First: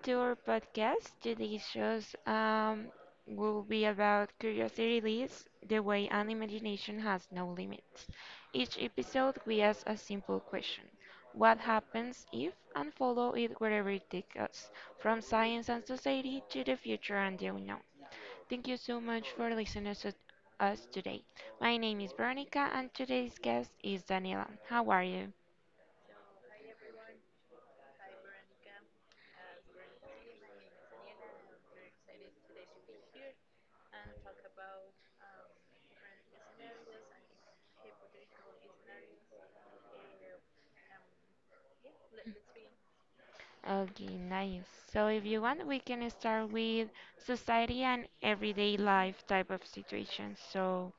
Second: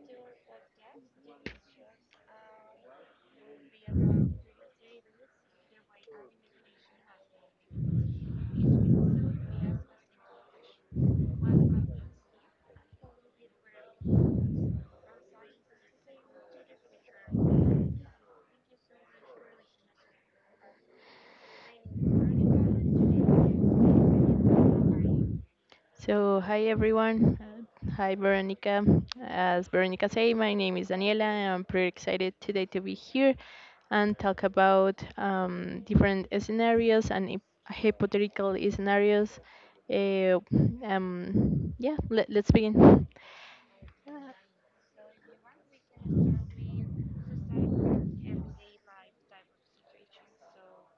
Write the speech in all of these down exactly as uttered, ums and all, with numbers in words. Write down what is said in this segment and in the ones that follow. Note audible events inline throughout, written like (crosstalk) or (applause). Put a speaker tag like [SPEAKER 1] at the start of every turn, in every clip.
[SPEAKER 1] to our podcast. Today's shows um, will be about curiosity leads the way an imagination has no limits. Each episode, we ask a simple question: what happens if? And follow it wherever it takes us, from science and society to the future and the unknown. Thank you so much for listening to us today. My name is Veronica, and today's guest is Daniela. How are you?
[SPEAKER 2] So, hi everyone. Uh, Hi Veronica. As Veronica said, my name is Daniela, and I'm pretty excited today to be here and talk about um, different scenarios and hy- hypothetical scenarios. Uh, um, yeah, let, let's begin.
[SPEAKER 1] Okay, nice. So if you want, we can start with society and everyday life type of situations. So,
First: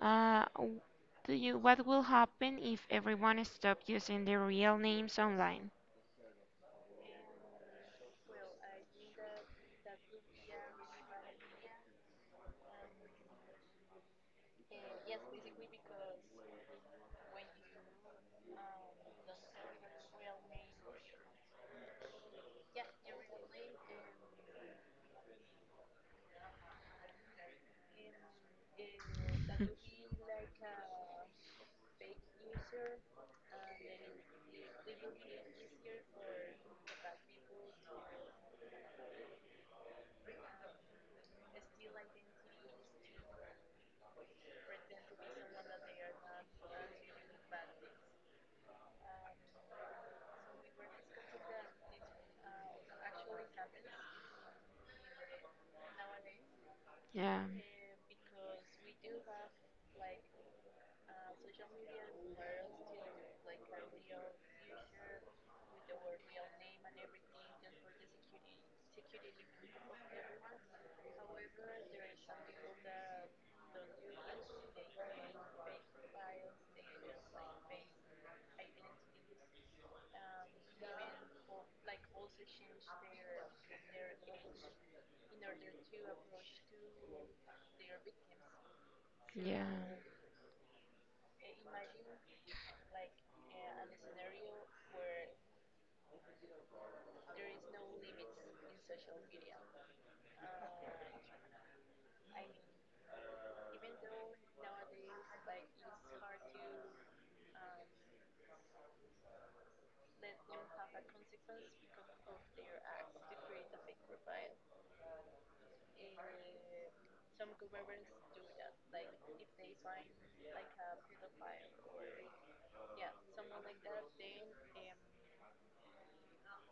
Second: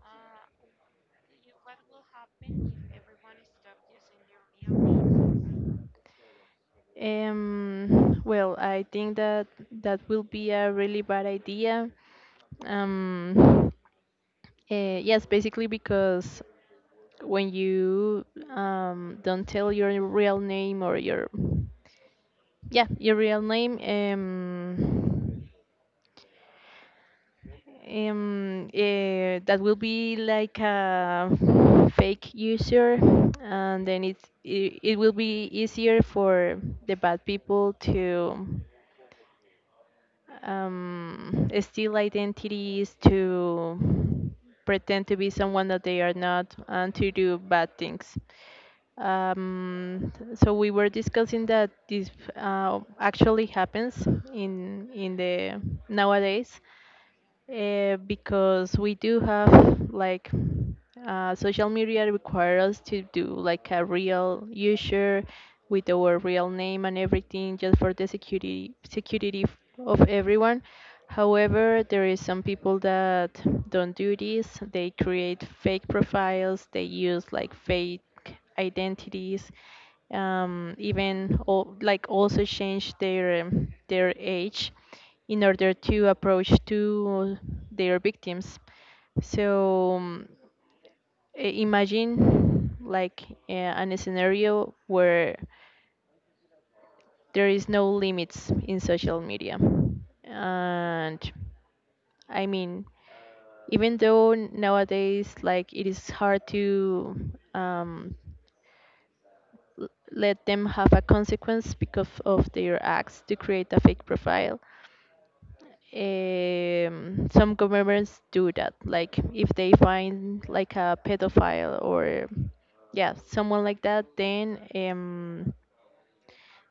[SPEAKER 1] uh, w- do you, what will happen if everyone stopped using their real names online?
[SPEAKER 2] Um, well, I think that that will be a really bad idea. Um, uh, yes, basically because when you um, don't tell your real name or your yeah your real name, um, um eh, that will be like a fake user, and then it it, it will be easier for the bad people to um, steal identities, to pretend to be someone that they are not, and to do bad things. Um, so we were discussing that this uh, actually happens in in the nowadays,
[SPEAKER 1] Yeah,
[SPEAKER 2] uh, because we do have like uh, social media require us to do like a real user with our real name and everything just for the security security f- of everyone. However, there is some people that don't do this. They create fake profiles. They use like fake identities, um, even al- like also change their um, their age in order to approach to their victims.
[SPEAKER 1] yeah,
[SPEAKER 2] So um, i- imagine like uh, an scenario where there is no limits in social media, and I mean, even though nowadays like it is hard to um, l- let them have a consequence because of their acts to create a fake profile. Um, some governments do that. Like if they find like a pedophile or yeah, someone like that, then um,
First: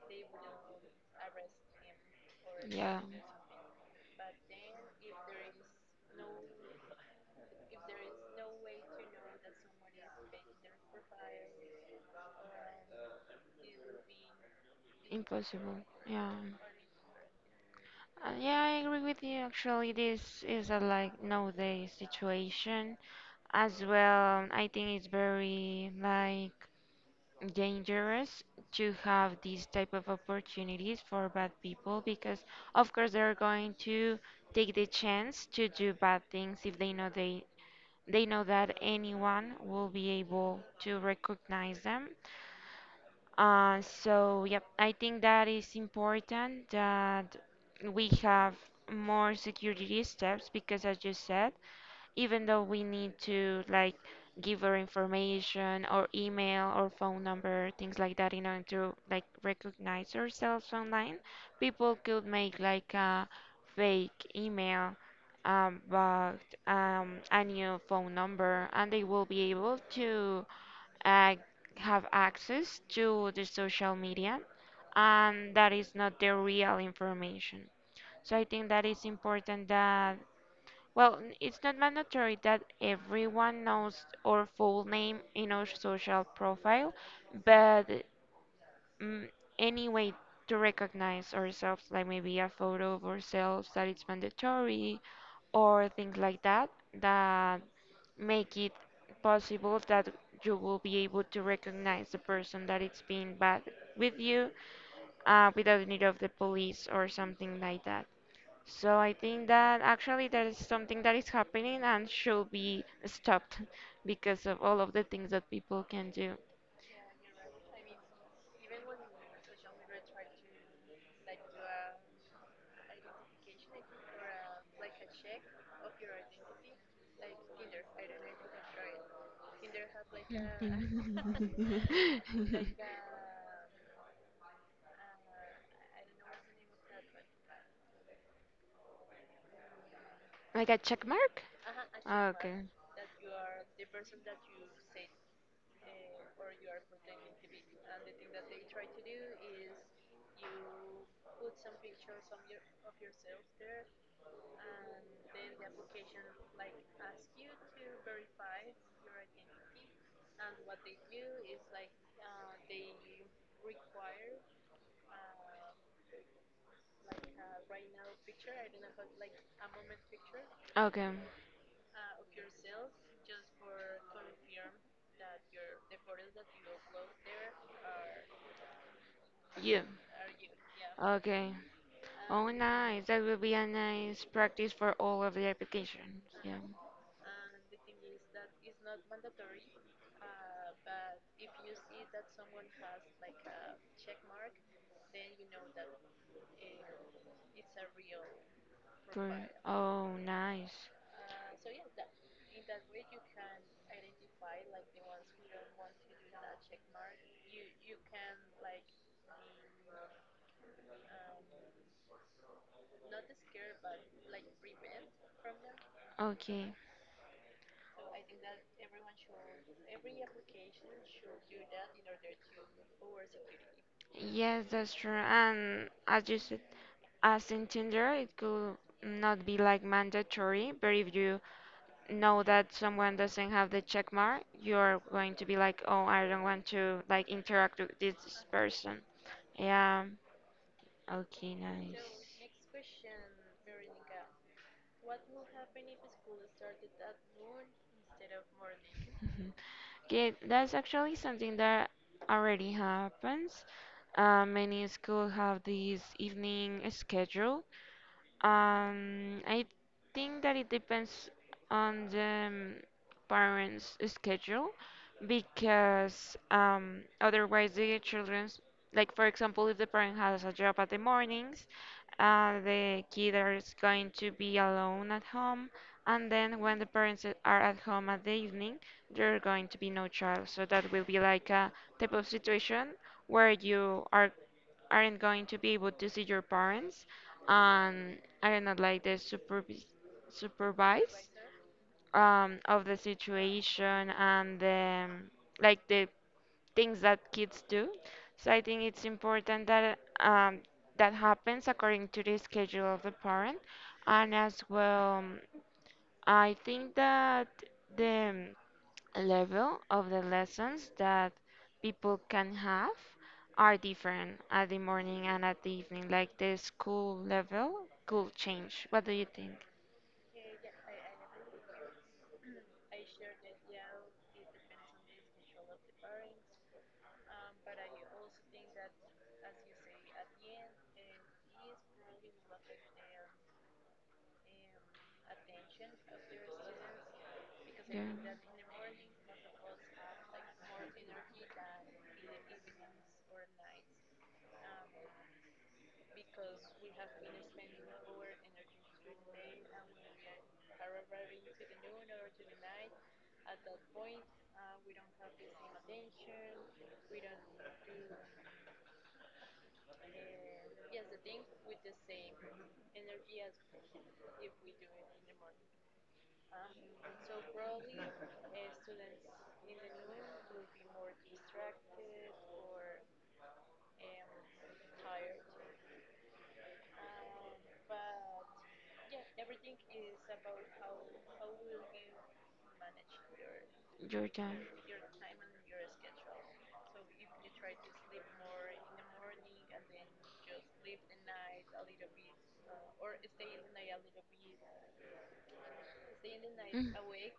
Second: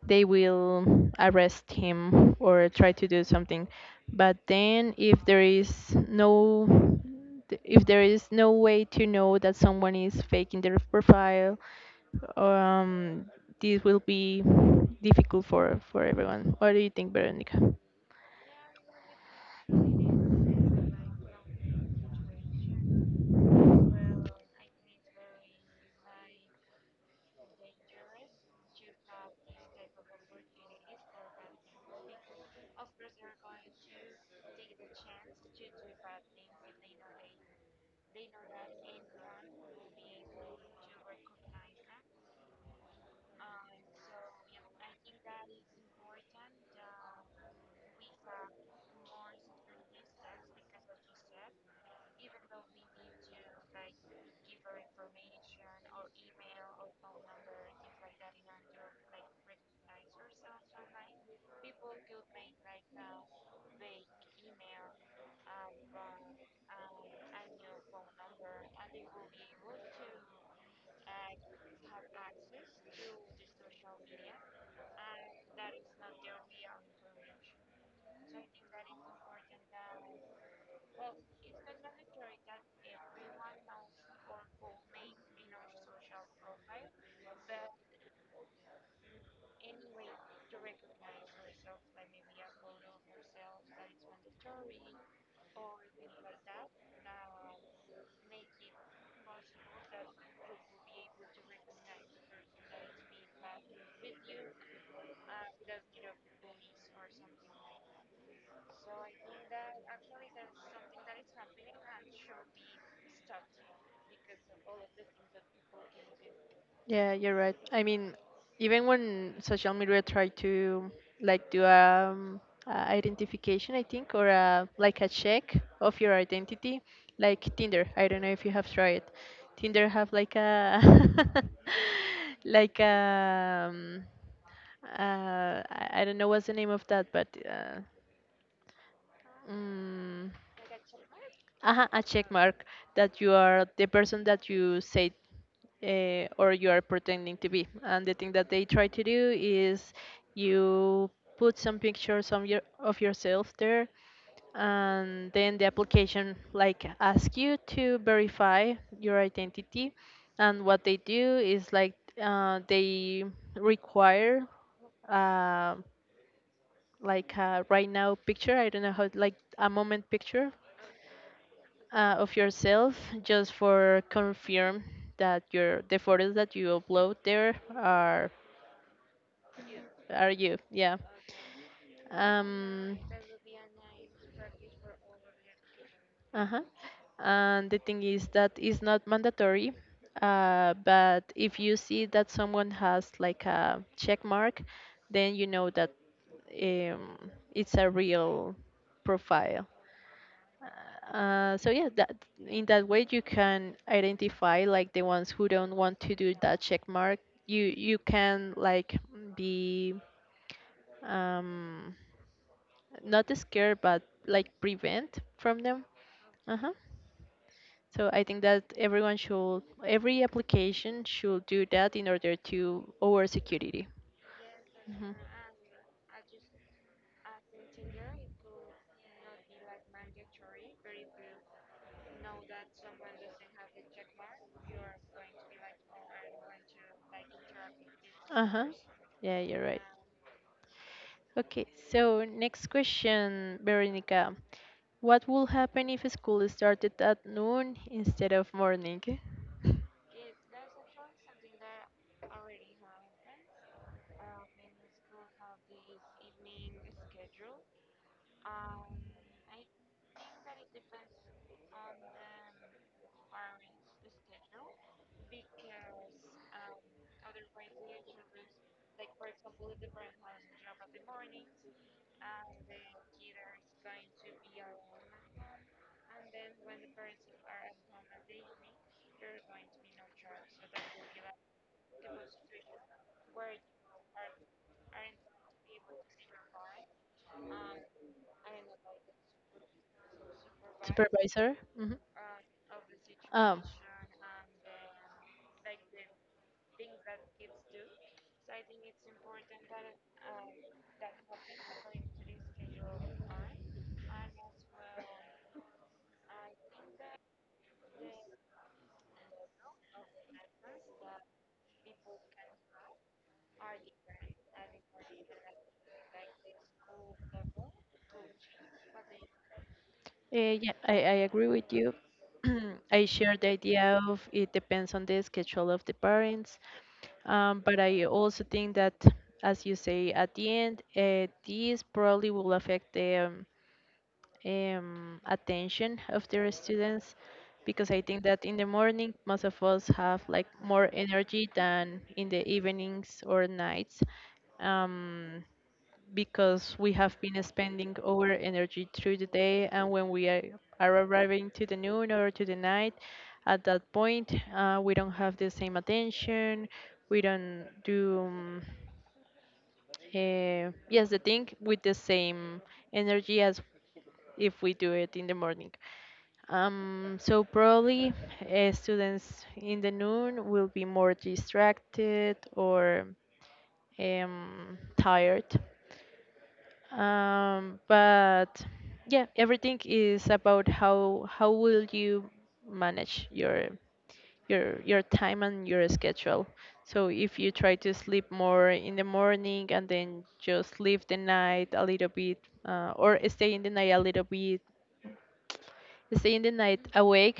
[SPEAKER 2] they will arrest him or try
[SPEAKER 1] yeah,
[SPEAKER 2] to do something. But then if there is no th- if there is no way to know that someone is faking their profile, um, this will be difficult for,
[SPEAKER 1] impossible.
[SPEAKER 2] for
[SPEAKER 1] Yeah.
[SPEAKER 2] everyone. What do you think, Veronica?
[SPEAKER 1] Uh, yeah, I agree with you. Actually, this is a like nowadays situation as well. I think it's very like dangerous to have these type of opportunities for bad people, because of course they're going to take the chance to do bad things if they know, they they know that anyone will be able to recognize them. Uh, so, yep, I think that is important that we have more security steps because, as you said, even though we need to like give our information or email or phone number, things like that, in order to like recognize ourselves online, people could make like a fake email, um, but um, a new phone number, and they will be able to uh, have access to the social media, and that is not the real information. So I think that it's important that, well, n- it's not mandatory that everyone knows our full name in our social profile, but mm, any way to recognize ourselves, like maybe a photo of ourselves that it's mandatory, or things like that, that make it possible that you will be able to recognize the person that it's being bad with you, uh, without the need of the police or something like that. So I think that actually that is something that is happening and should be stopped (laughs) because of all of the things that people can do.
[SPEAKER 2] Yeah, you're right. I mean, even when social media try to like do um, a identification, I think, or a, like a check of your identity, like Tinder. I don't know if you have tried. Tinder have like a
[SPEAKER 1] (laughs) (laughs) (laughs)
[SPEAKER 2] (laughs) like a um, uh, I I don't know what's the name of that, but uh, mm,
[SPEAKER 1] Like a check mark?
[SPEAKER 2] uh a check
[SPEAKER 1] Okay.
[SPEAKER 2] mark that you are the person that you say, uh, or you are pretending to be. And the thing that they try to do is you put some pictures of, your, of yourself there, and then the application like ask you to verify your identity. And what they do is like uh, they require uh, like a right now picture. I don't know how, like a moment picture
[SPEAKER 1] Okay.
[SPEAKER 2] uh, of yourself, just for confirm that your the photos that you upload there are
[SPEAKER 1] You.
[SPEAKER 2] are you. yeah
[SPEAKER 1] Okay. Oh,
[SPEAKER 2] um
[SPEAKER 1] nice. That will be a nice practice for all of the applications. Yeah.
[SPEAKER 2] uh-huh. And the thing is that it's not mandatory, uh, but if you see that someone has like a check mark, then you know that um, it's a real
[SPEAKER 1] For,
[SPEAKER 2] profile.
[SPEAKER 1] oh, nice.
[SPEAKER 2] Uh, so yeah, that in that way you can identify like the ones who don't want to do that check mark. You you can like be um, not scared, but like prevent from them. Uh-huh.
[SPEAKER 1] Okay.
[SPEAKER 2] So I think that everyone should, every application should do that in order to over security.
[SPEAKER 1] Yes, that's true.
[SPEAKER 2] Mhm.
[SPEAKER 1] And as you said, as in Tinder, it could not be like mandatory, but if you know that someone doesn't have the check mark, you're going to be like, oh, I don't want to like interact with this
[SPEAKER 2] Uh huh.
[SPEAKER 1] person.
[SPEAKER 2] Yeah, you're right.
[SPEAKER 1] Yeah. Okay,
[SPEAKER 2] Okay, so
[SPEAKER 1] nice.
[SPEAKER 2] next question, Veronica.
[SPEAKER 1] (laughs)
[SPEAKER 2] What will happen if school started at noon instead of morning?
[SPEAKER 1] Mhm. Okay, that's actually something that already happens. Uh, many schools have this evening schedule. Um, I think that it depends on the um, parents' schedule, because um, otherwise the children's, like for example, if the parent has a job at the mornings, uh, the kid is going to be alone at home, and then when the parents a- are at home at the evening, there are going to be no child. So that will be like a type of situation where you are aren't going to be able to see your parents, and are not like the supervis supervise
[SPEAKER 2] Supervisor? Mm-hmm.
[SPEAKER 1] um, of the
[SPEAKER 2] Um,
[SPEAKER 1] situation, and the, like the things that kids do. So I think it's important that, um, that happens according to the schedule of the parent, and as well, I think that the level of the lessons that people can have are different at the morning and at the evening. Like the school level could change. What do you think?
[SPEAKER 2] Uh, yeah, I, I agree with you. (clears throat) I share the idea of it depends on the schedule of the parents, um, but I also think that, as you say, at the end, uh, this probably will affect the um, um, attention of their students, because I
[SPEAKER 1] Your,
[SPEAKER 2] think that in the morning, most of us have like more energy than in the evenings or nights. Um, because we have been spending our energy through the day, and when we are, are arriving to the noon or to the night, at that point uh, we don't have the same attention, we don't do um, uh, yes the thing with the same energy as if we do it in the morning, um, so probably uh, students in the noon will be more distracted or um, tired, um, but yeah, everything is about how how will you manage your
[SPEAKER 1] your job.
[SPEAKER 2] your your time and your schedule. So if you try to sleep more in the morning and then just leave the night a little bit, uh, or stay in the night a little bit, stay in the night
[SPEAKER 1] Mm.
[SPEAKER 2] awake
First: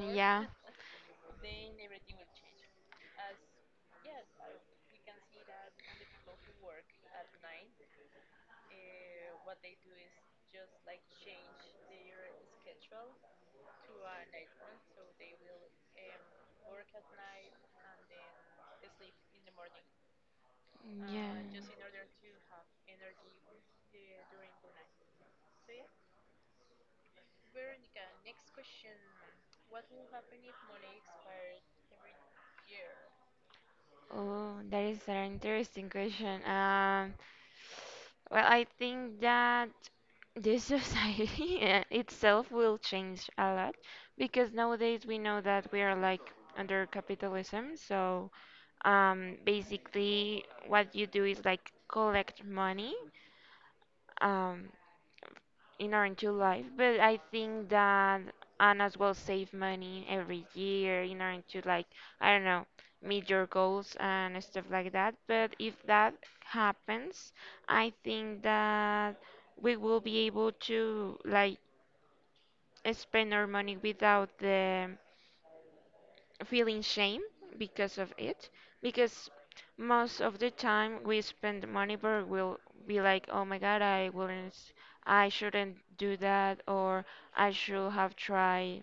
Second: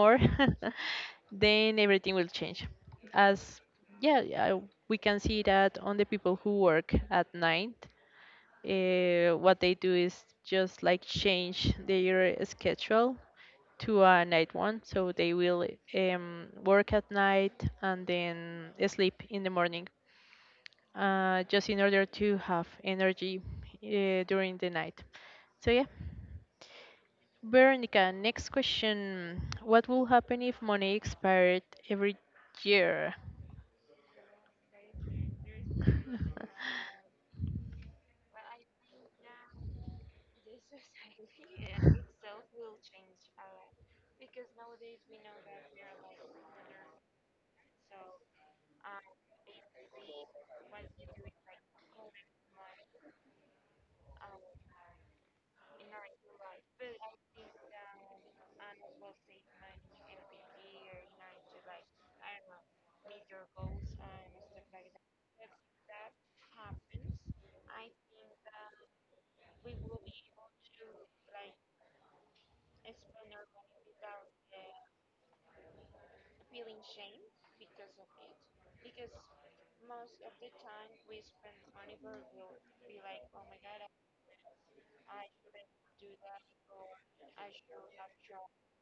[SPEAKER 1] Mm, yeah.
[SPEAKER 2] (laughs) then everything will change. As yeah, yeah We can see that on the people who work at night. Uh, what they do is just like change their schedule to a night one, so they will um, work at night and then sleep in the morning, uh, just in order to have energy
[SPEAKER 1] Yeah.
[SPEAKER 2] uh, during the night. So yeah, Veronica, next question: what will happen if money expired every year?
[SPEAKER 1] Oh, that is an interesting question.
[SPEAKER 2] (laughs)
[SPEAKER 1] Um, well, I think that this society (laughs) itself will change a lot, because nowadays we know that we are like under capitalism. So, um, basically, what you do is like collect money. Um, in Orange Life, but I think that, and as well, save money every year in order to like, I don't know, meet your goals and stuff like that. But if that happens, I think that we will be able to like spend our money without the feeling shame because of it, because most of the time we spend money but we'll be like, oh my god, I wouldn't s- I shouldn't do that, or I should have tried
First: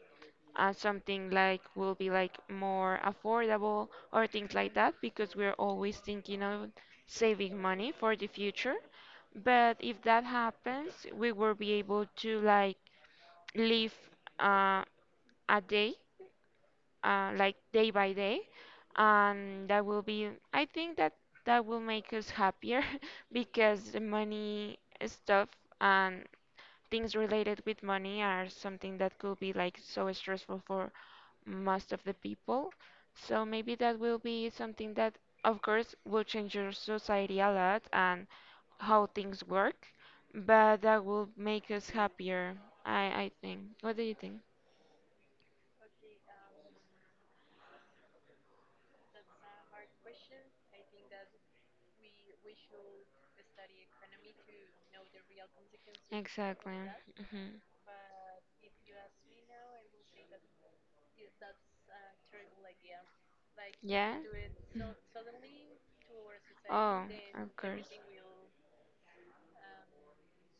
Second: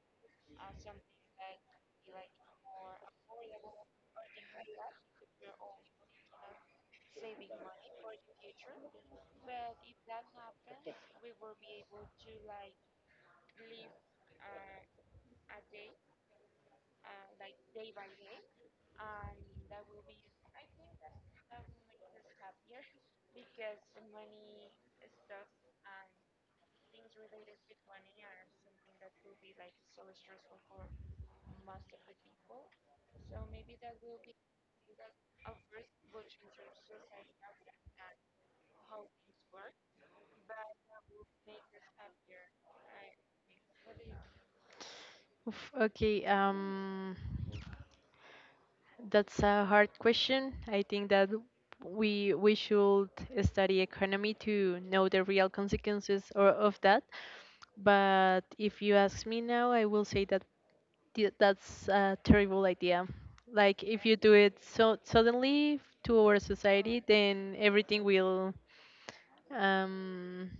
[SPEAKER 1] uh, something like will be like more affordable, or things like that, because we're always thinking of saving money for the future. But if that happens we will be able to like live, uh, a day, uh, like day by day, and that will be, I think, that that will make us happier (laughs) because the money stuff and things related with money are something that could be like so stressful for most of the people. So maybe that will be something that, of course, will change your society a lot and how things work, but that will make us happier. I I think. What do you think?
[SPEAKER 2] Oof, okay, um. that's a hard question. I think that we we should study economy to know the real consequences or of that.
[SPEAKER 1] Hmm.
[SPEAKER 2] But if you ask me now, I will say that th- that's a terrible idea. Like if you do it so suddenly to our society, then everything will um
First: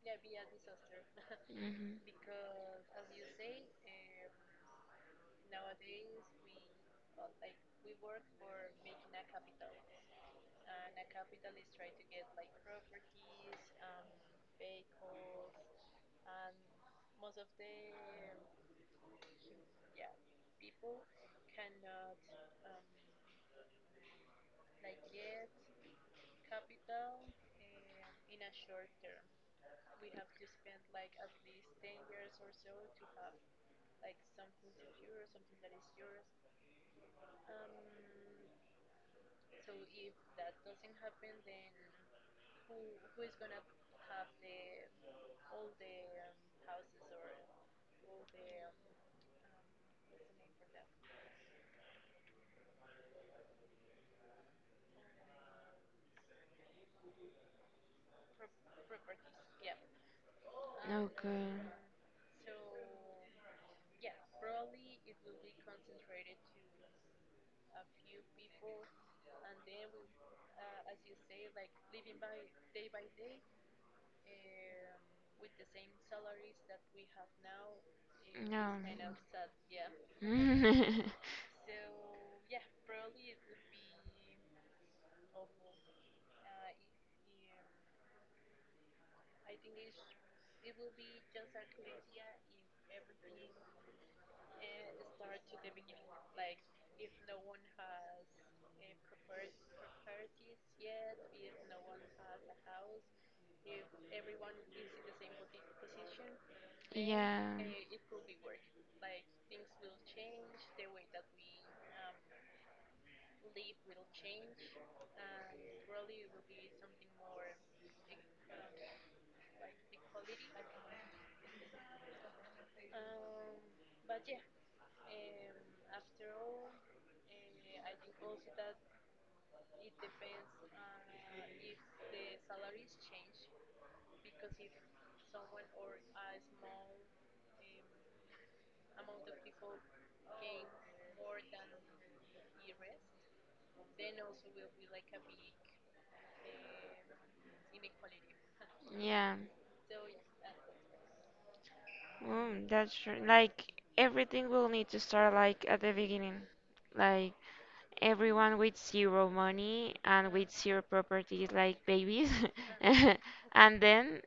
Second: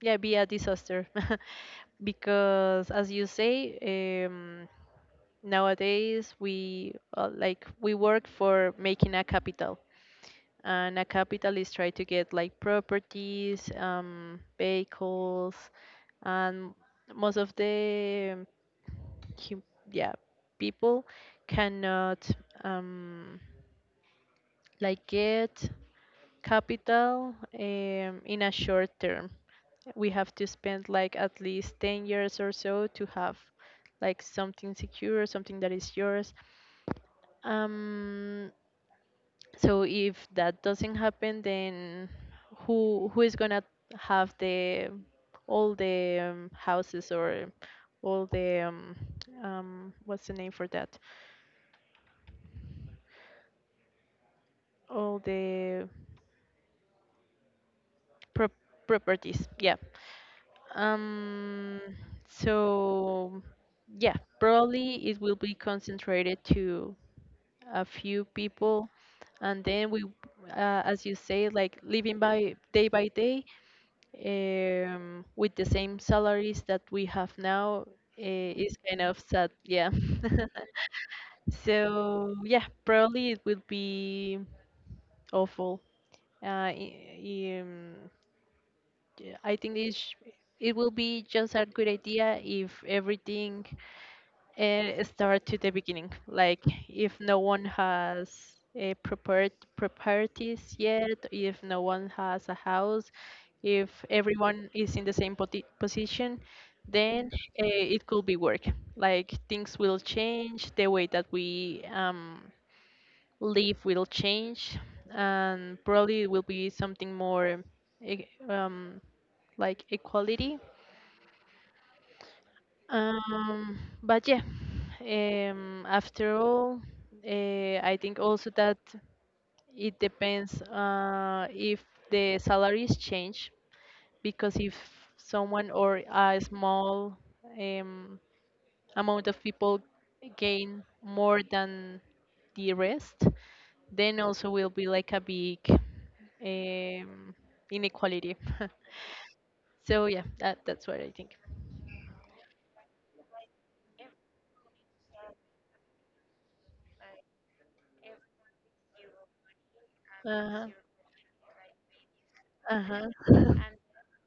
[SPEAKER 2] yeah be a disaster. (laughs)
[SPEAKER 1] Hmm.
[SPEAKER 2] Because as you say, um nowadays we uh, like we work for making a capital, and a capital is try to get like properties, um vehicles, and most of the hu- yeah people cannot um like get capital um, in a short term. We have to spend like at least 10 years or so to have like something secure, something that is yours. Um, so if that doesn't happen, then who who is gonna have the all the um, houses, or all the um, um, what's the name for that? All the pro properties. Yeah. Um, so yeah, probably it will be concentrated to a few people, and then we, uh, as you say, like living by day by day um, with the same salaries that we have now, eh, is kind of sad. Yeah. (laughs)
[SPEAKER 1] (laughs)
[SPEAKER 2] So yeah, probably it will be awful. Uh, i- um, yeah, I think it sh- it will be just a good idea if everything and start to the beginning. Like if no one has a prepared properties yet, if no one has a house, if everyone is in the same poti- position,
[SPEAKER 1] Then
[SPEAKER 2] then
[SPEAKER 1] yeah.
[SPEAKER 2] uh, it could be work. Like things will change, the way that we um, live will change, and probably it will be something more e- um, like equality, um, but yeah, um, after all, uh, I think also that it depends, uh, if the salaries change, because if someone or a small um, amount of people gain more than the rest, then also will be like a big um, inequality. (laughs)
[SPEAKER 1] (laughs) Yeah.
[SPEAKER 2] So yeah, that, that's what I think.
[SPEAKER 1] Mm, that's true. Like everything will need to start like at the beginning. Like everyone with zero money and with
[SPEAKER 2] Uh
[SPEAKER 1] zero properties, like babies,
[SPEAKER 2] huh.
[SPEAKER 1] (laughs)
[SPEAKER 2] Uh huh. (laughs)
[SPEAKER 1] and then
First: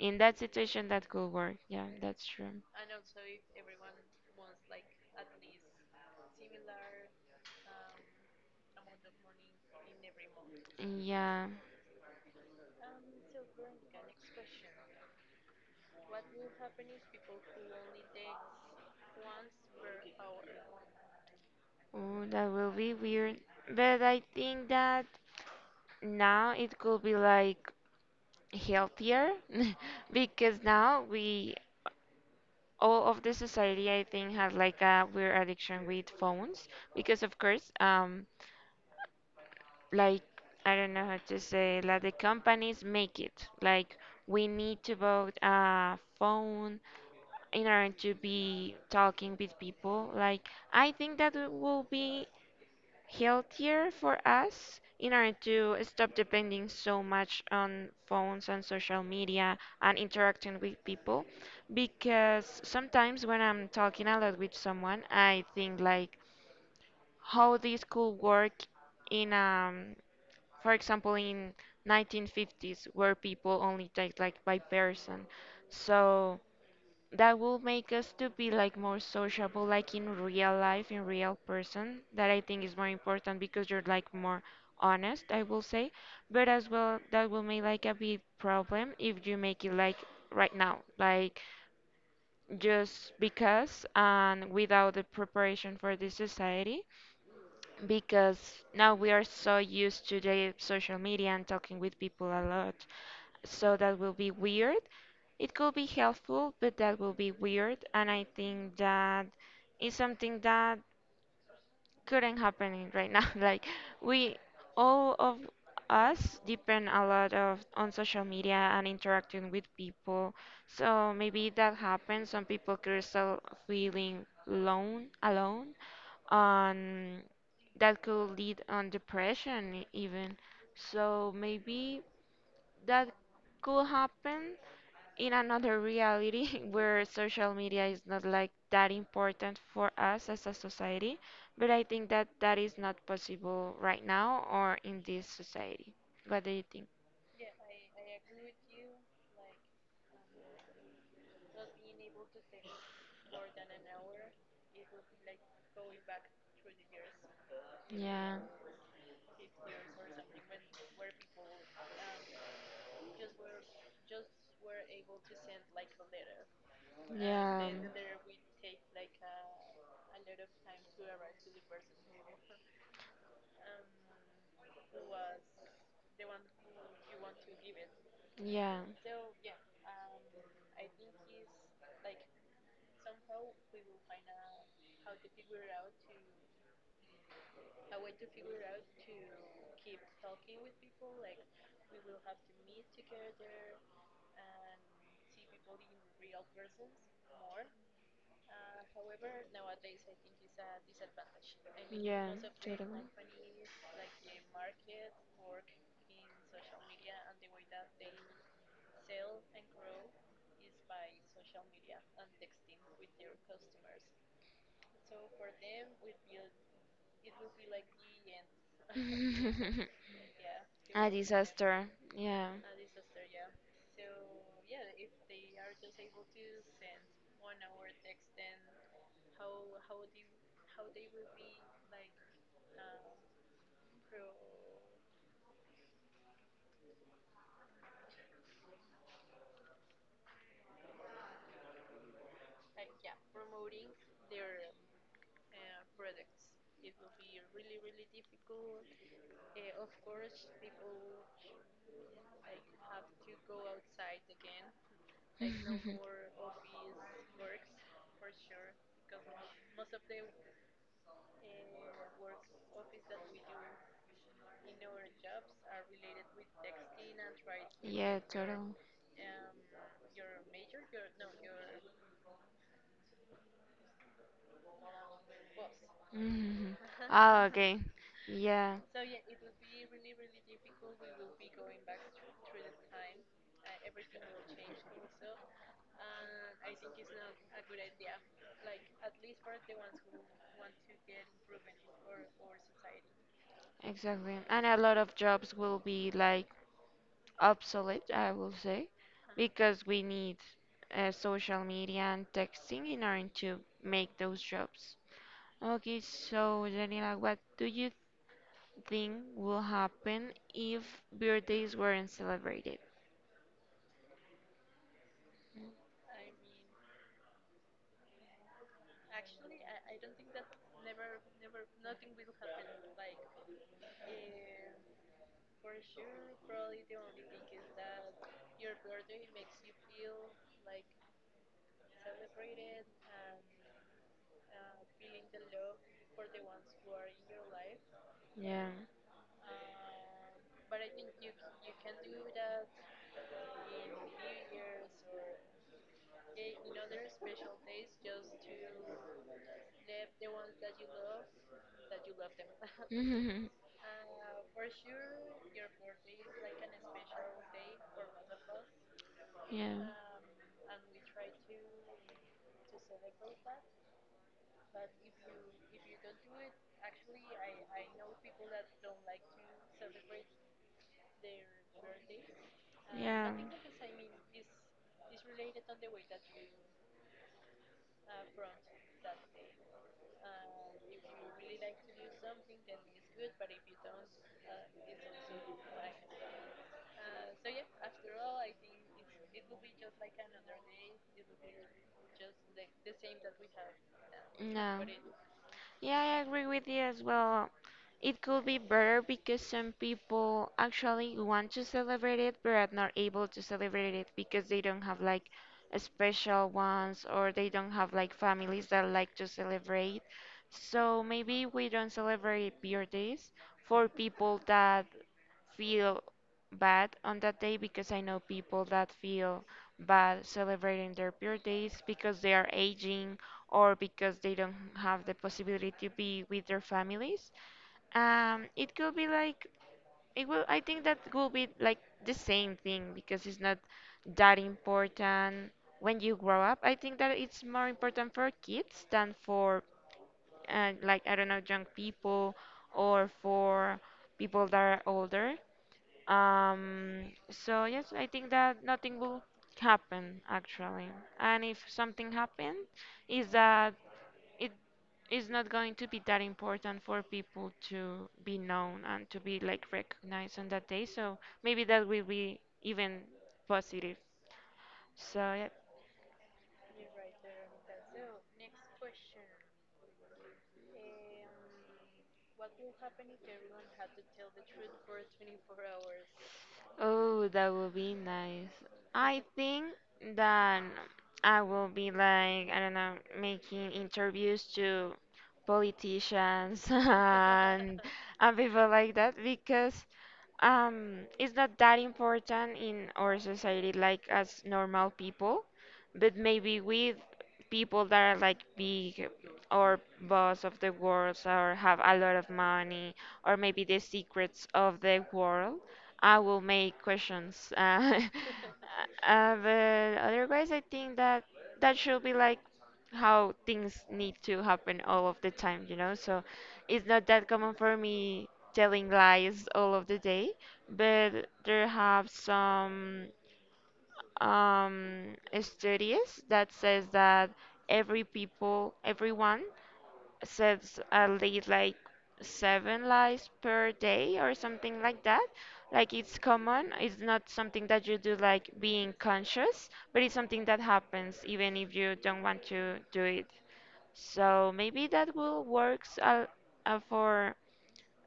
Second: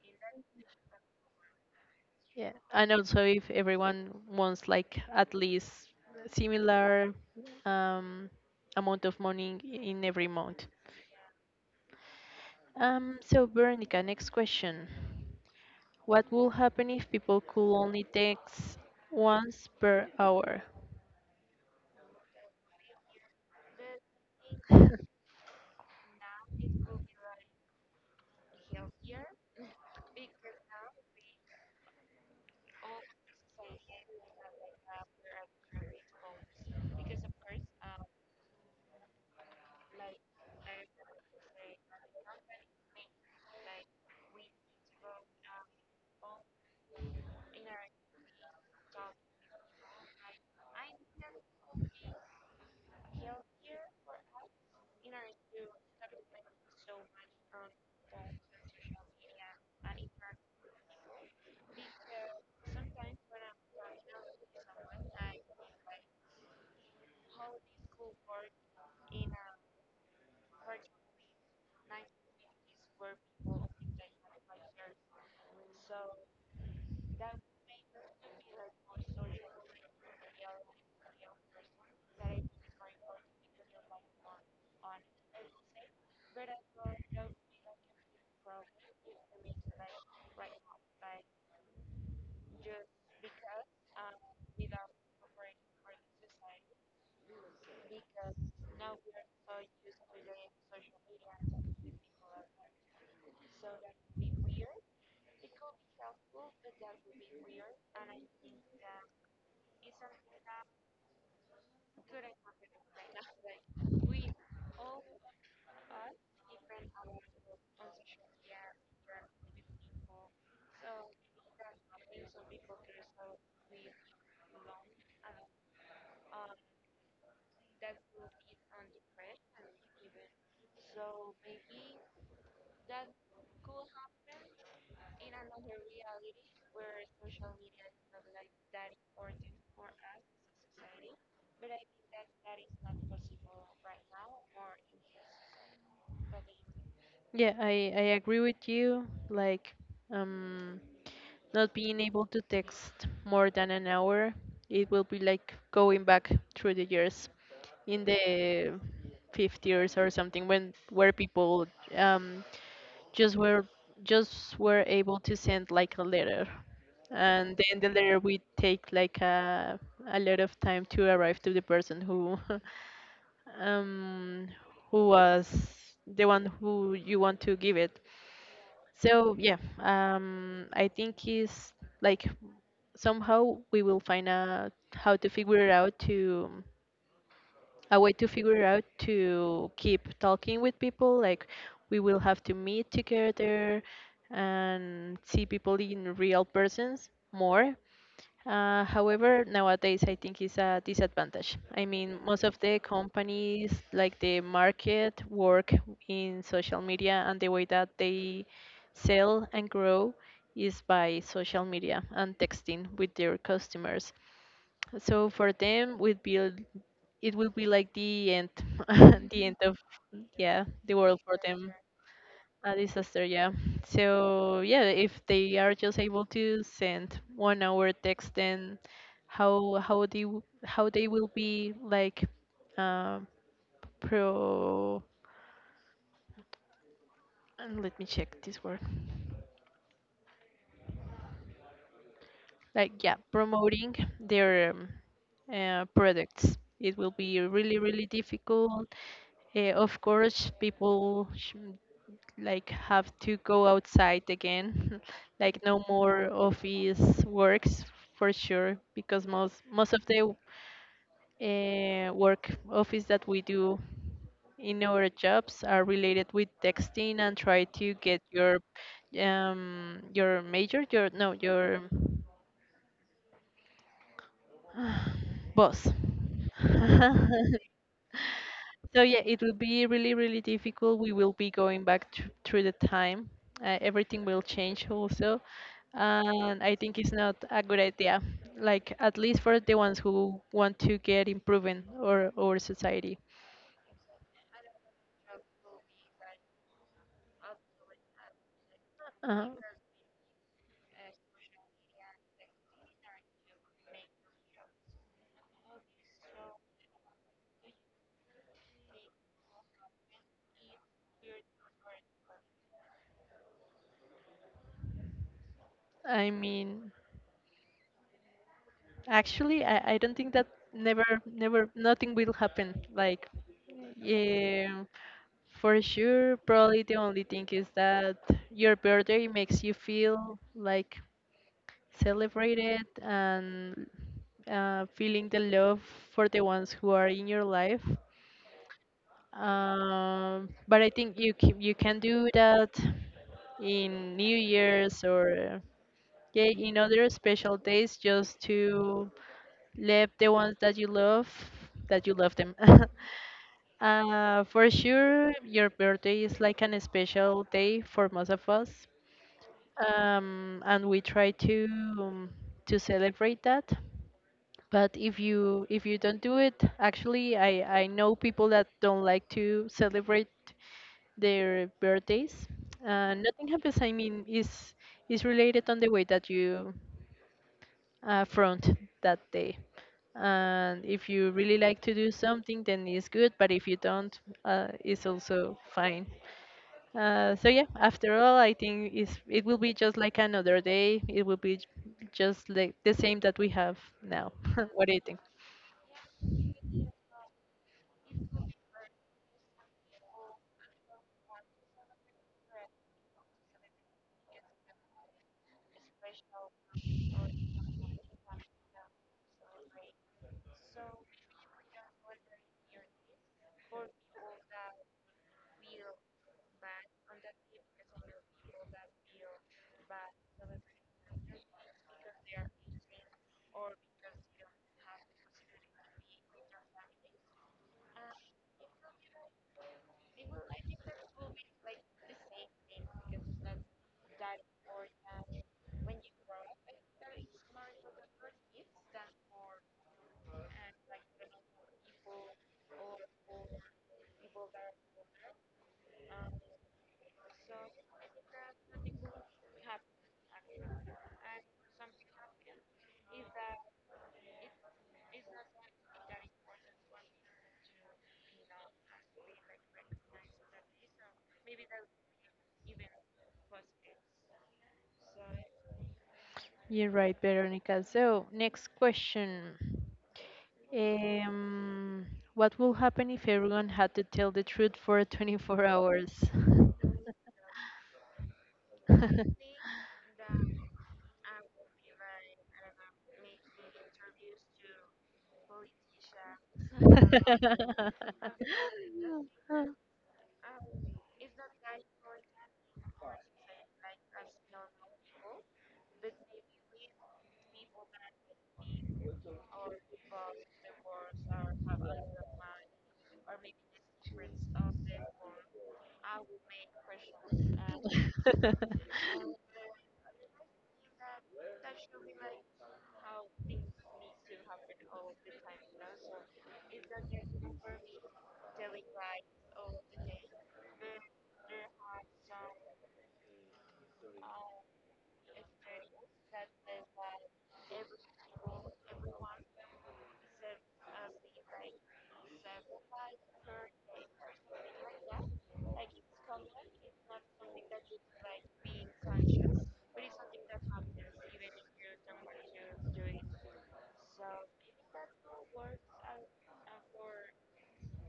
[SPEAKER 1] in that situation that could work, yeah, that's true.
[SPEAKER 2] Yeah, and also if everyone wants like at least similar um, amount of money in every month.
[SPEAKER 1] Yeah.
[SPEAKER 2] Um, so Veronica, next question. What will happen if people could only text once per hour?
[SPEAKER 1] Oh, that will be weird, but I think that
[SPEAKER 2] (laughs)
[SPEAKER 1] now it could be like healthier (laughs) because now we, all of the society I think, has like a weird addiction with phones, because of course, um like, I don't know how to say, like the companies make it like we need to vote a phone in order to be talking with people. Like, I think that it will be healthier for us in order to stop depending so much on phones and social media and interacting with people, because sometimes when I'm talking a lot with someone I think like, how this could work in, um for example, in nineteen fifties, where people only date like by person. So that will make us to be like more sociable, like in real life, in real person. That I think is more important because you're like more honest, I will say. But as well, that will make like a big problem if you make it like right now, like just because, and without the preparation for this society, because now we are so used to the social media and talking with people a lot. So that will be weird. It could be helpful, but that will be weird. And I think that is something that couldn't happen in right now. (laughs) Like we all of us depend a lot of on social media and interacting with people. So maybe that happens. Some people could start feeling alone, alone on, that could lead on depression, e-, even. So maybe that could happen in another reality (laughs) where social media is not like that important for us as a society, but I think that that is not possible right now or in this society. What do you think?
[SPEAKER 2] Yeah, I, I agree with you. Like, um, not being able to text more than an hour, it will be like going back through the years, in
[SPEAKER 1] Yeah,
[SPEAKER 2] the fifties or something when where people um, just were just were able to send like a letter, and
[SPEAKER 1] yeah,
[SPEAKER 2] then the letter would take like a, a lot of time to arrive to the person who (laughs) um, who was the one who you want to give it.
[SPEAKER 1] yeah.
[SPEAKER 2] So yeah, um, I think is like somehow we will find out how to figure out to a way to figure out to keep talking with people. Like we will have to meet together and see people in real persons more. Uh, however, nowadays I think it's a disadvantage. I mean, most of the companies, like the
[SPEAKER 1] (laughs)
[SPEAKER 2] market, work in social media, and the way that they sell and grow is by social media and texting with their customers. So for them, would be it will be like the end
[SPEAKER 1] A
[SPEAKER 2] (laughs) the end of yeah the world for them,
[SPEAKER 1] disaster. Yeah.
[SPEAKER 2] a disaster.
[SPEAKER 1] (laughs) A
[SPEAKER 2] Yeah, so yeah, if they are just able to send one hour text, then how how they w- how they will be like uh, pro and let me check this word, like yeah promoting their um, uh, products, it will be really really difficult. Uh, of course people sh- like have to go outside again (laughs) like no more
[SPEAKER 1] (laughs)
[SPEAKER 2] office works for sure, because most most of the uh, work office that we do in our jobs are related with texting and try to
[SPEAKER 1] Yeah,
[SPEAKER 2] get your
[SPEAKER 1] totally.
[SPEAKER 2] um your major your no your Both.
[SPEAKER 1] Hmm. (laughs) Oh,
[SPEAKER 2] (laughs)
[SPEAKER 1] okay. Yeah,
[SPEAKER 2] So yeah, it will be really, really difficult. We will be going back thr- through the time. Uh, everything will change also, and I think it's not a good idea. Like at least for the ones who want to get improving or our society.
[SPEAKER 1] exactly. And a lot of jobs will be like obsolete, I will say,
[SPEAKER 2] Uh,
[SPEAKER 1] because we need uh, social media and texting in order to make those jobs. Okay, so Daniela, what do you thing would happen if birthdays weren't celebrated.
[SPEAKER 2] I mean, actually, I, I don't think that never, never, nothing will happen. Like, yeah, for sure, probably the only thing is that your birthday makes you feel like celebrated and uh, feeling the love for the ones who are in your life.
[SPEAKER 1] Yeah.
[SPEAKER 2] Um, but I think you c- you can do that in New Year's, or yeah, you know, there are special days just to let the ones that you love, that you love them. (laughs) Uh, for sure, your birthday is like an special day for most of us,
[SPEAKER 1] (laughs) yeah. um,
[SPEAKER 2] um, and we try to um, to celebrate that. But if you if you don't do it. Actually, I I know people that don't like to celebrate their birthdays.
[SPEAKER 1] Um,
[SPEAKER 2] Uh,
[SPEAKER 1] Yeah.
[SPEAKER 2] nothing happens. I mean, is is related on the way that you uh, front that day. And if you really like to do something, then it's good. But if you don't, uh, it's also fine. Uh, so yeah, after all, I think it's, it will be just like another day. It will be j- Just like the same that we have now. (laughs)
[SPEAKER 1] No.
[SPEAKER 2] What do you think?
[SPEAKER 1] Yeah, I agree with you as well. It could be better because some people actually want to celebrate it but are not able to celebrate it because they don't have like a special ones, or they don't have like families that like to celebrate. So maybe we don't celebrate birthdays for people that feel bad on that day, because I know people that feel bad celebrating their birthdays because they are aging, or because they don't have the possibility to be with their families. Um, it could be like, it will, I think, that will be like the same thing because it's not that important when you grow up. I think that it's more important for kids than for uh, like, I don't know, young people, or for people that are older. Um, so yes, I think that nothing will happen actually, and if something happens is that it is not going to be that important for people to be known and to be like recognized on that day. So maybe that will be even positive. So yeah.
[SPEAKER 2] You're right, Veronica. So next question. Um, what will happen if everyone had to tell the truth for twenty-four hours?
[SPEAKER 1] Oh, that would be nice. I think
[SPEAKER 2] (laughs)
[SPEAKER 1] that I will be like, I don't know, making interviews to politicians (laughs) and and people like that because um, it's not that important in our society, like as normal people, but maybe with people that are like big or boss of the world or have a lot of money, or maybe the secrets of the world, I will make questions. Uh, (laughs) uh, but otherwise, I think that that should be like how things need to happen all of the time, you know? So it's not that common for me telling lies all of the day, but there have some um, studies that says that every people, everyone says at least like seven lies per day or something like that. Like it's common, it's not something that you do like being conscious, but it's something that happens even if you don't want to do it. So maybe that will works uh, uh, for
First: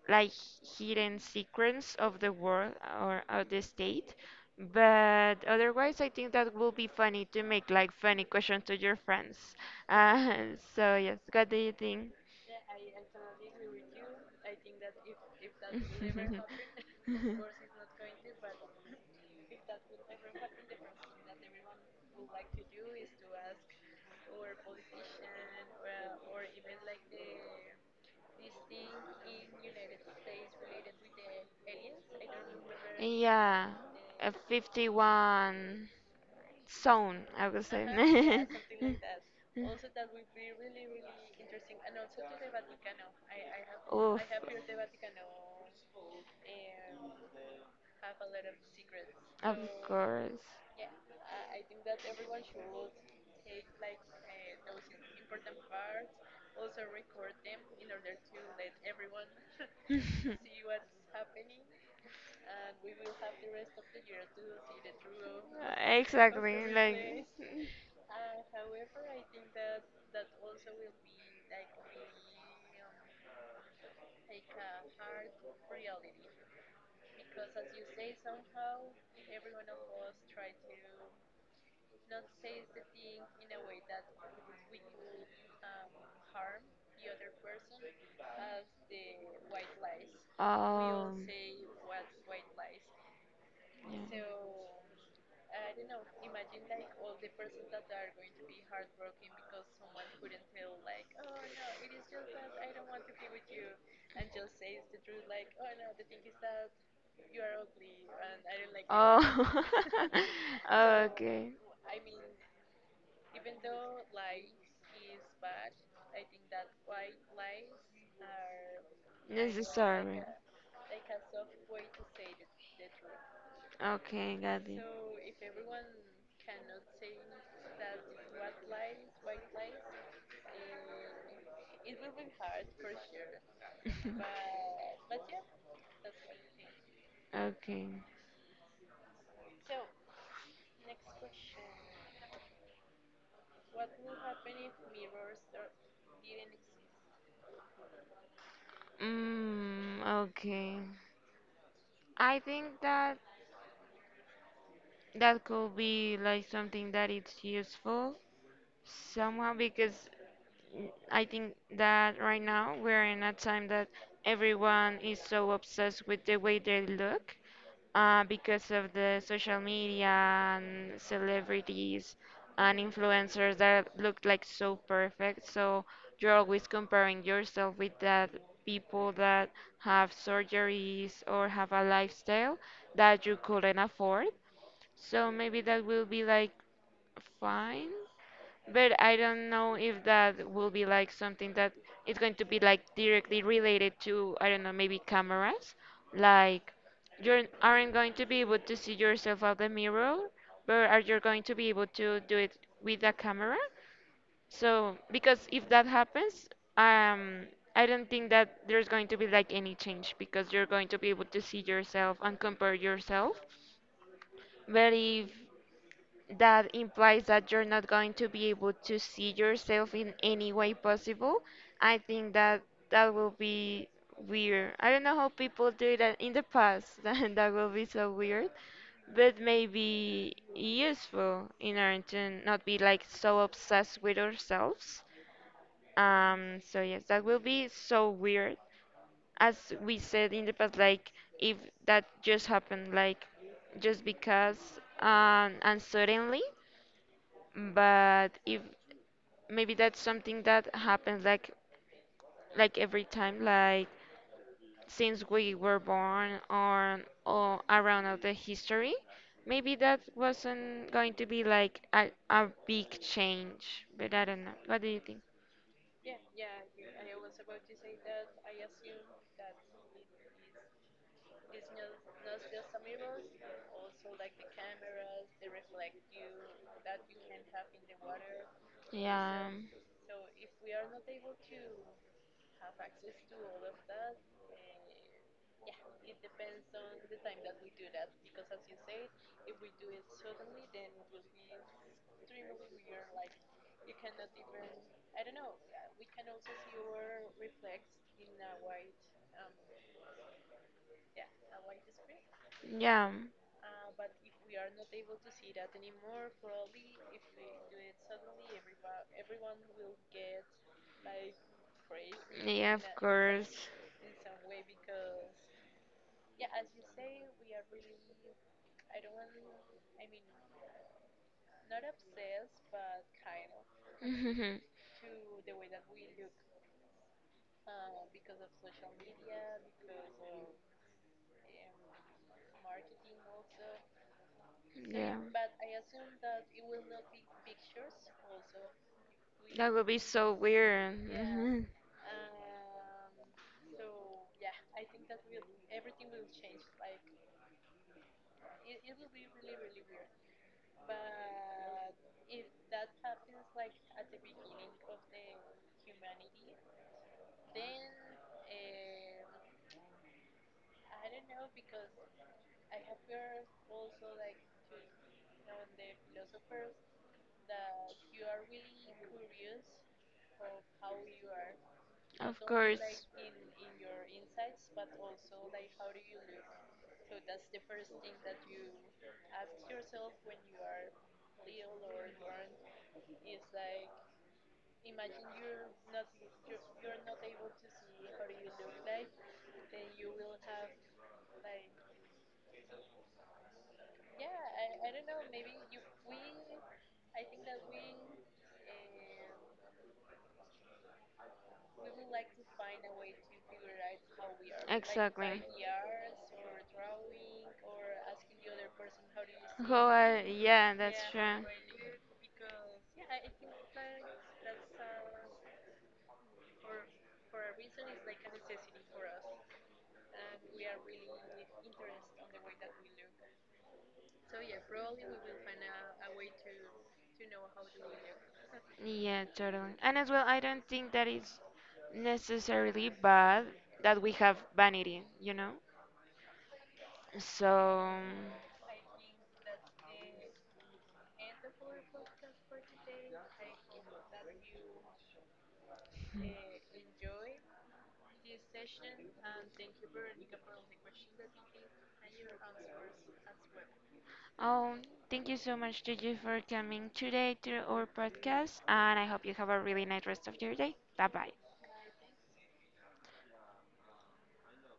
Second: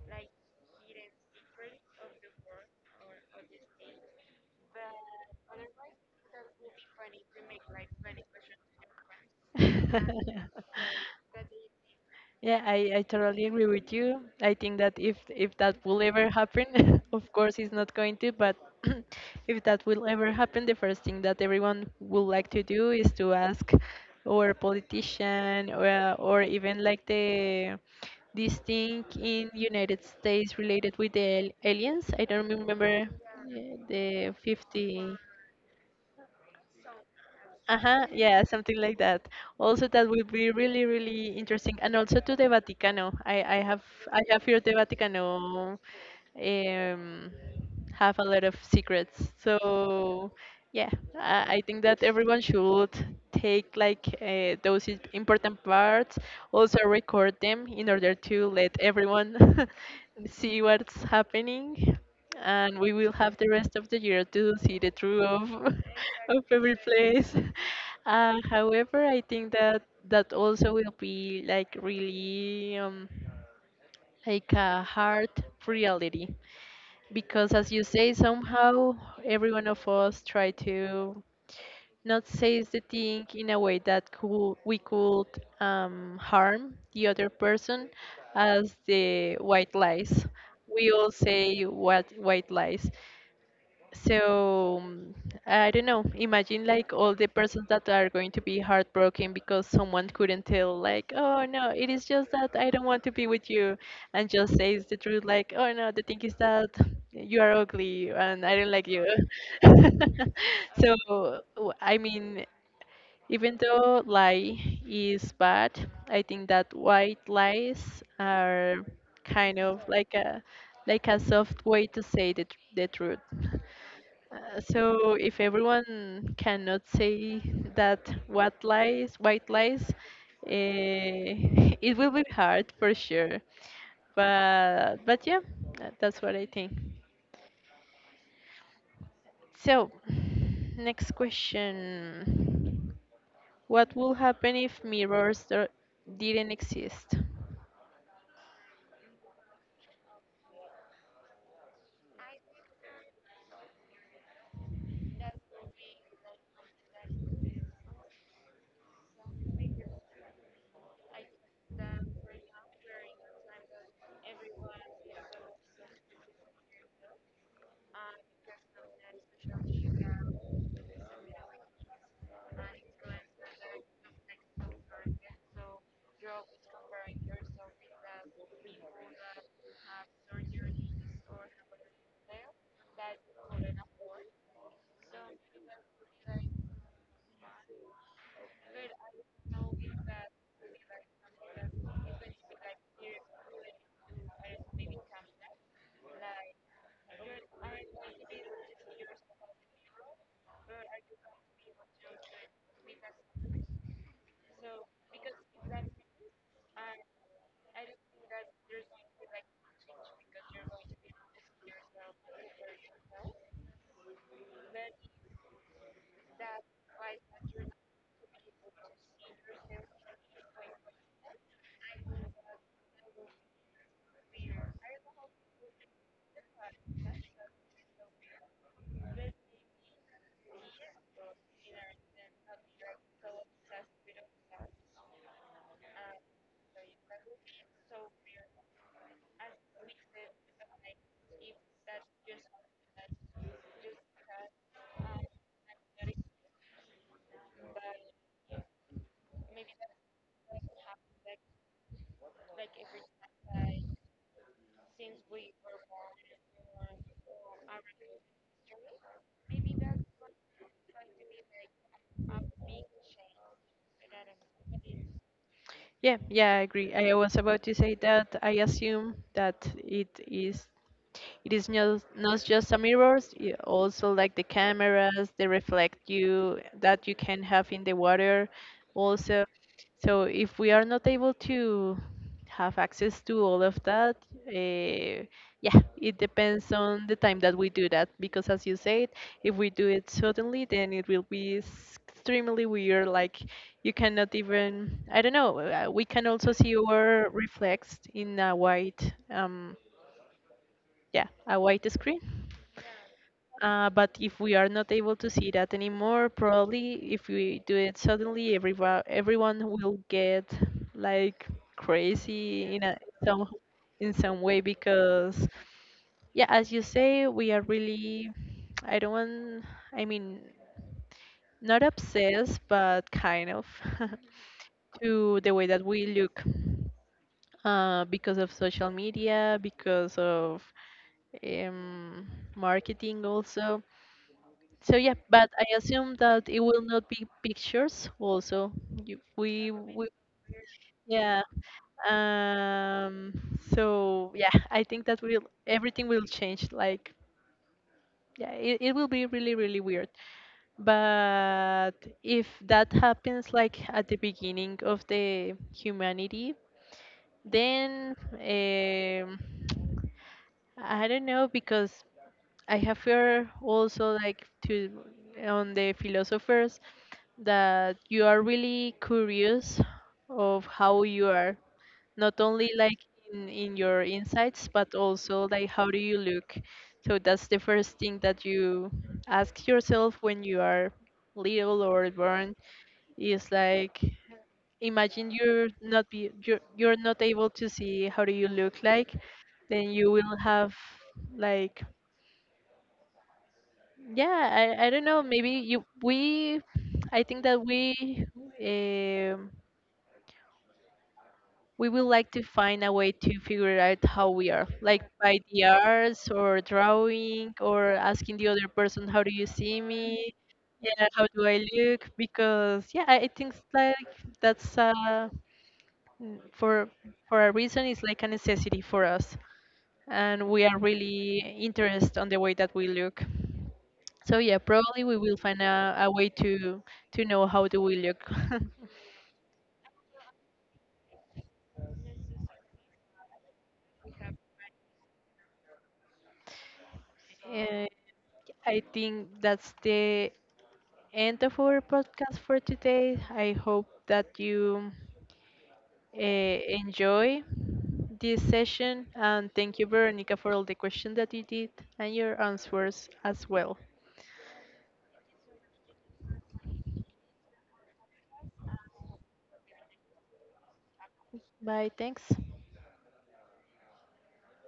[SPEAKER 1] like hidden secrets of the world or of the state. But otherwise, I think that will be funny to make like funny questions to your friends.
[SPEAKER 2] Mm.
[SPEAKER 1] Uh, (laughs) so yes, what do you think?
[SPEAKER 2] Yeah, I, I totally agree with you. I think that if if that will ever happen, (laughs) of course it's not going to, but (clears throat) if that will ever happen, the first thing that everyone would like to do is to ask our
[SPEAKER 1] (laughs)
[SPEAKER 2] politician, or uh, or even like the this thing in United States related with the al- aliens. I don't remember, uh,
[SPEAKER 1] Yeah, a
[SPEAKER 2] the fifty.
[SPEAKER 1] fifty-one zone, I would say. (laughs)
[SPEAKER 2] Uh-huh,
[SPEAKER 1] uh
[SPEAKER 2] yeah, something like that. Also, that will be really, really interesting. And also to the Vaticano. I, I have
[SPEAKER 1] Oof,
[SPEAKER 2] I have heard the Vaticano um, have a lot of secrets. So
[SPEAKER 1] course.
[SPEAKER 2] yeah, I I think that everyone should take like uh, those is- important parts, also record them in order to let everyone (laughs) see what's happening, and we will have the rest of the year to see the truth of (laughs) of
[SPEAKER 1] Exactly,
[SPEAKER 2] every
[SPEAKER 1] like,
[SPEAKER 2] place. (laughs) Uh, however, I think that that also will be like really um, like a hard reality, because as you say, somehow every one of us try to not says the thing in a way that could, we could um, harm the other person as the white lies. We all
[SPEAKER 1] um,
[SPEAKER 2] say what white lies. So um, I don't know. Imagine like all the persons that are going to be heartbroken because someone couldn't tell like, oh no, it is just that I don't want to be with you, and just says the truth like, oh no, the thing is that you are ugly and I don't like you. (laughs)
[SPEAKER 1] (laughs) (laughs) So
[SPEAKER 2] So,
[SPEAKER 1] okay.
[SPEAKER 2] w- I mean, even though lie is bad, I think that white lies are kind of like a like a soft way to say the, tr- the truth.
[SPEAKER 1] Okay,
[SPEAKER 2] Uh,
[SPEAKER 1] got
[SPEAKER 2] so if everyone cannot say that what lies white lies, eh, (laughs) it will be hard for sure.
[SPEAKER 1] (laughs)
[SPEAKER 2] But but yeah, uh, that's what I think.
[SPEAKER 1] (laughs) Okay.
[SPEAKER 2] So next question. What would happen if mirrors there didn't exist?
[SPEAKER 1] Mm, okay. I think that that could be like something that it's useful somehow, because I think that right now we're in a time that everyone is so obsessed with the way they look, uh, because of the social media and celebrities and influencers that look like so perfect. So you're always comparing yourself with that people that have surgeries or have a lifestyle that you couldn't afford. So maybe that will be like fine, but I don't know if that will be like something that is going to be like directly related to, I don't know, maybe cameras. Like, you aren't going to be able to see yourself out the mirror, but are you going to be able to do it with a camera? So, because if that happens, um, I don't think that there's going to be like any change, because you're going to be able to see yourself and compare yourself. But if that implies that you're not going to be able to see yourself in any way possible, I think that that will be weird. I don't know how people do that in the past, (laughs) that that will be so weird, but maybe useful in order to not be like so obsessed with ourselves. Um, so yes, that will be so weird. As we said in the past, like if that just happened, like just because, um, and suddenly, but if maybe that's something that happens like like every time, like since we were born on or around of the history, maybe that wasn't going to be like a, a big change, but I don't know, what do you think?
[SPEAKER 2] Yeah, yeah, I agree. I was about to say that I assume that it is it is not, not just a mirrors, i- also like the cameras, they reflect you that you can have in the water also.
[SPEAKER 1] Yeah,
[SPEAKER 2] So if we are not able to have access to all of that, uh, yeah, it depends on the time that we do that because, as you said, if we do it suddenly, then it will be s- extremely weird. Like you cannot even, I don't know, uh, we can also see our reflex in a white um, yeah, a white screen.
[SPEAKER 1] yeah,
[SPEAKER 2] Uh, but if we are not able to see that anymore, probably if we do it suddenly, everyone everyone will get like
[SPEAKER 1] yeah,
[SPEAKER 2] crazy
[SPEAKER 1] of
[SPEAKER 2] in a some
[SPEAKER 1] course.
[SPEAKER 2] in some way because yeah, as you say, we are really I don't want I mean, not obsessed, but kind of
[SPEAKER 1] (laughs)
[SPEAKER 2] (laughs) to the way that we look, uh, because of social media, because of um, marketing also. So
[SPEAKER 1] Yeah,
[SPEAKER 2] yeah, but I assume that it will not be pictures also. You, we,
[SPEAKER 1] that would be
[SPEAKER 2] we
[SPEAKER 1] so weird.
[SPEAKER 2] yeah.
[SPEAKER 1] Mhm. (laughs)
[SPEAKER 2] Um, so yeah, I think that will everything will change. Like yeah, it, it will be really really weird. But if that happens like at the beginning of the humanity, then um, I don't know, because I have heard also like to on the philosophers that you are really curious of how you are, not
[SPEAKER 1] Of
[SPEAKER 2] only like
[SPEAKER 1] course.
[SPEAKER 2] in, in your insights, but also like how do you look. So that's the first thing that you ask yourself when you are little or born, is like, imagine you're not be you're, you're not able to see how do you look like, then you will have like yeah, i, I don't know, maybe you we, I think that we um, we will like to find a way to figure out how we are like, by the arts or drawing, or asking the other person, how do you see
[SPEAKER 1] Oh, uh,
[SPEAKER 2] me,
[SPEAKER 1] yeah, that's
[SPEAKER 2] yeah, how
[SPEAKER 1] true.
[SPEAKER 2] do I look? Because yeah, i I think like that's uh, mm, for for a reason it's like a necessity for us, and we are really interested on the way that we look. So yeah, probably we will find a, a way to to know how do we look. (laughs)
[SPEAKER 1] Yeah, totally. And as well, I don't think that is necessarily bad that we have vanity, you know?
[SPEAKER 2] Uh,
[SPEAKER 1] So.
[SPEAKER 2] I think that's the end of our podcast for today. I hope that you uh, enjoy this session, and thank you, Veronica, for all the questions that you did and your answers as well.
[SPEAKER 1] Oh, thank you so much, Gigi, for coming today to our podcast, and I hope you have a really nice rest of your day. Bye bye.
[SPEAKER 2] Bye, thanks.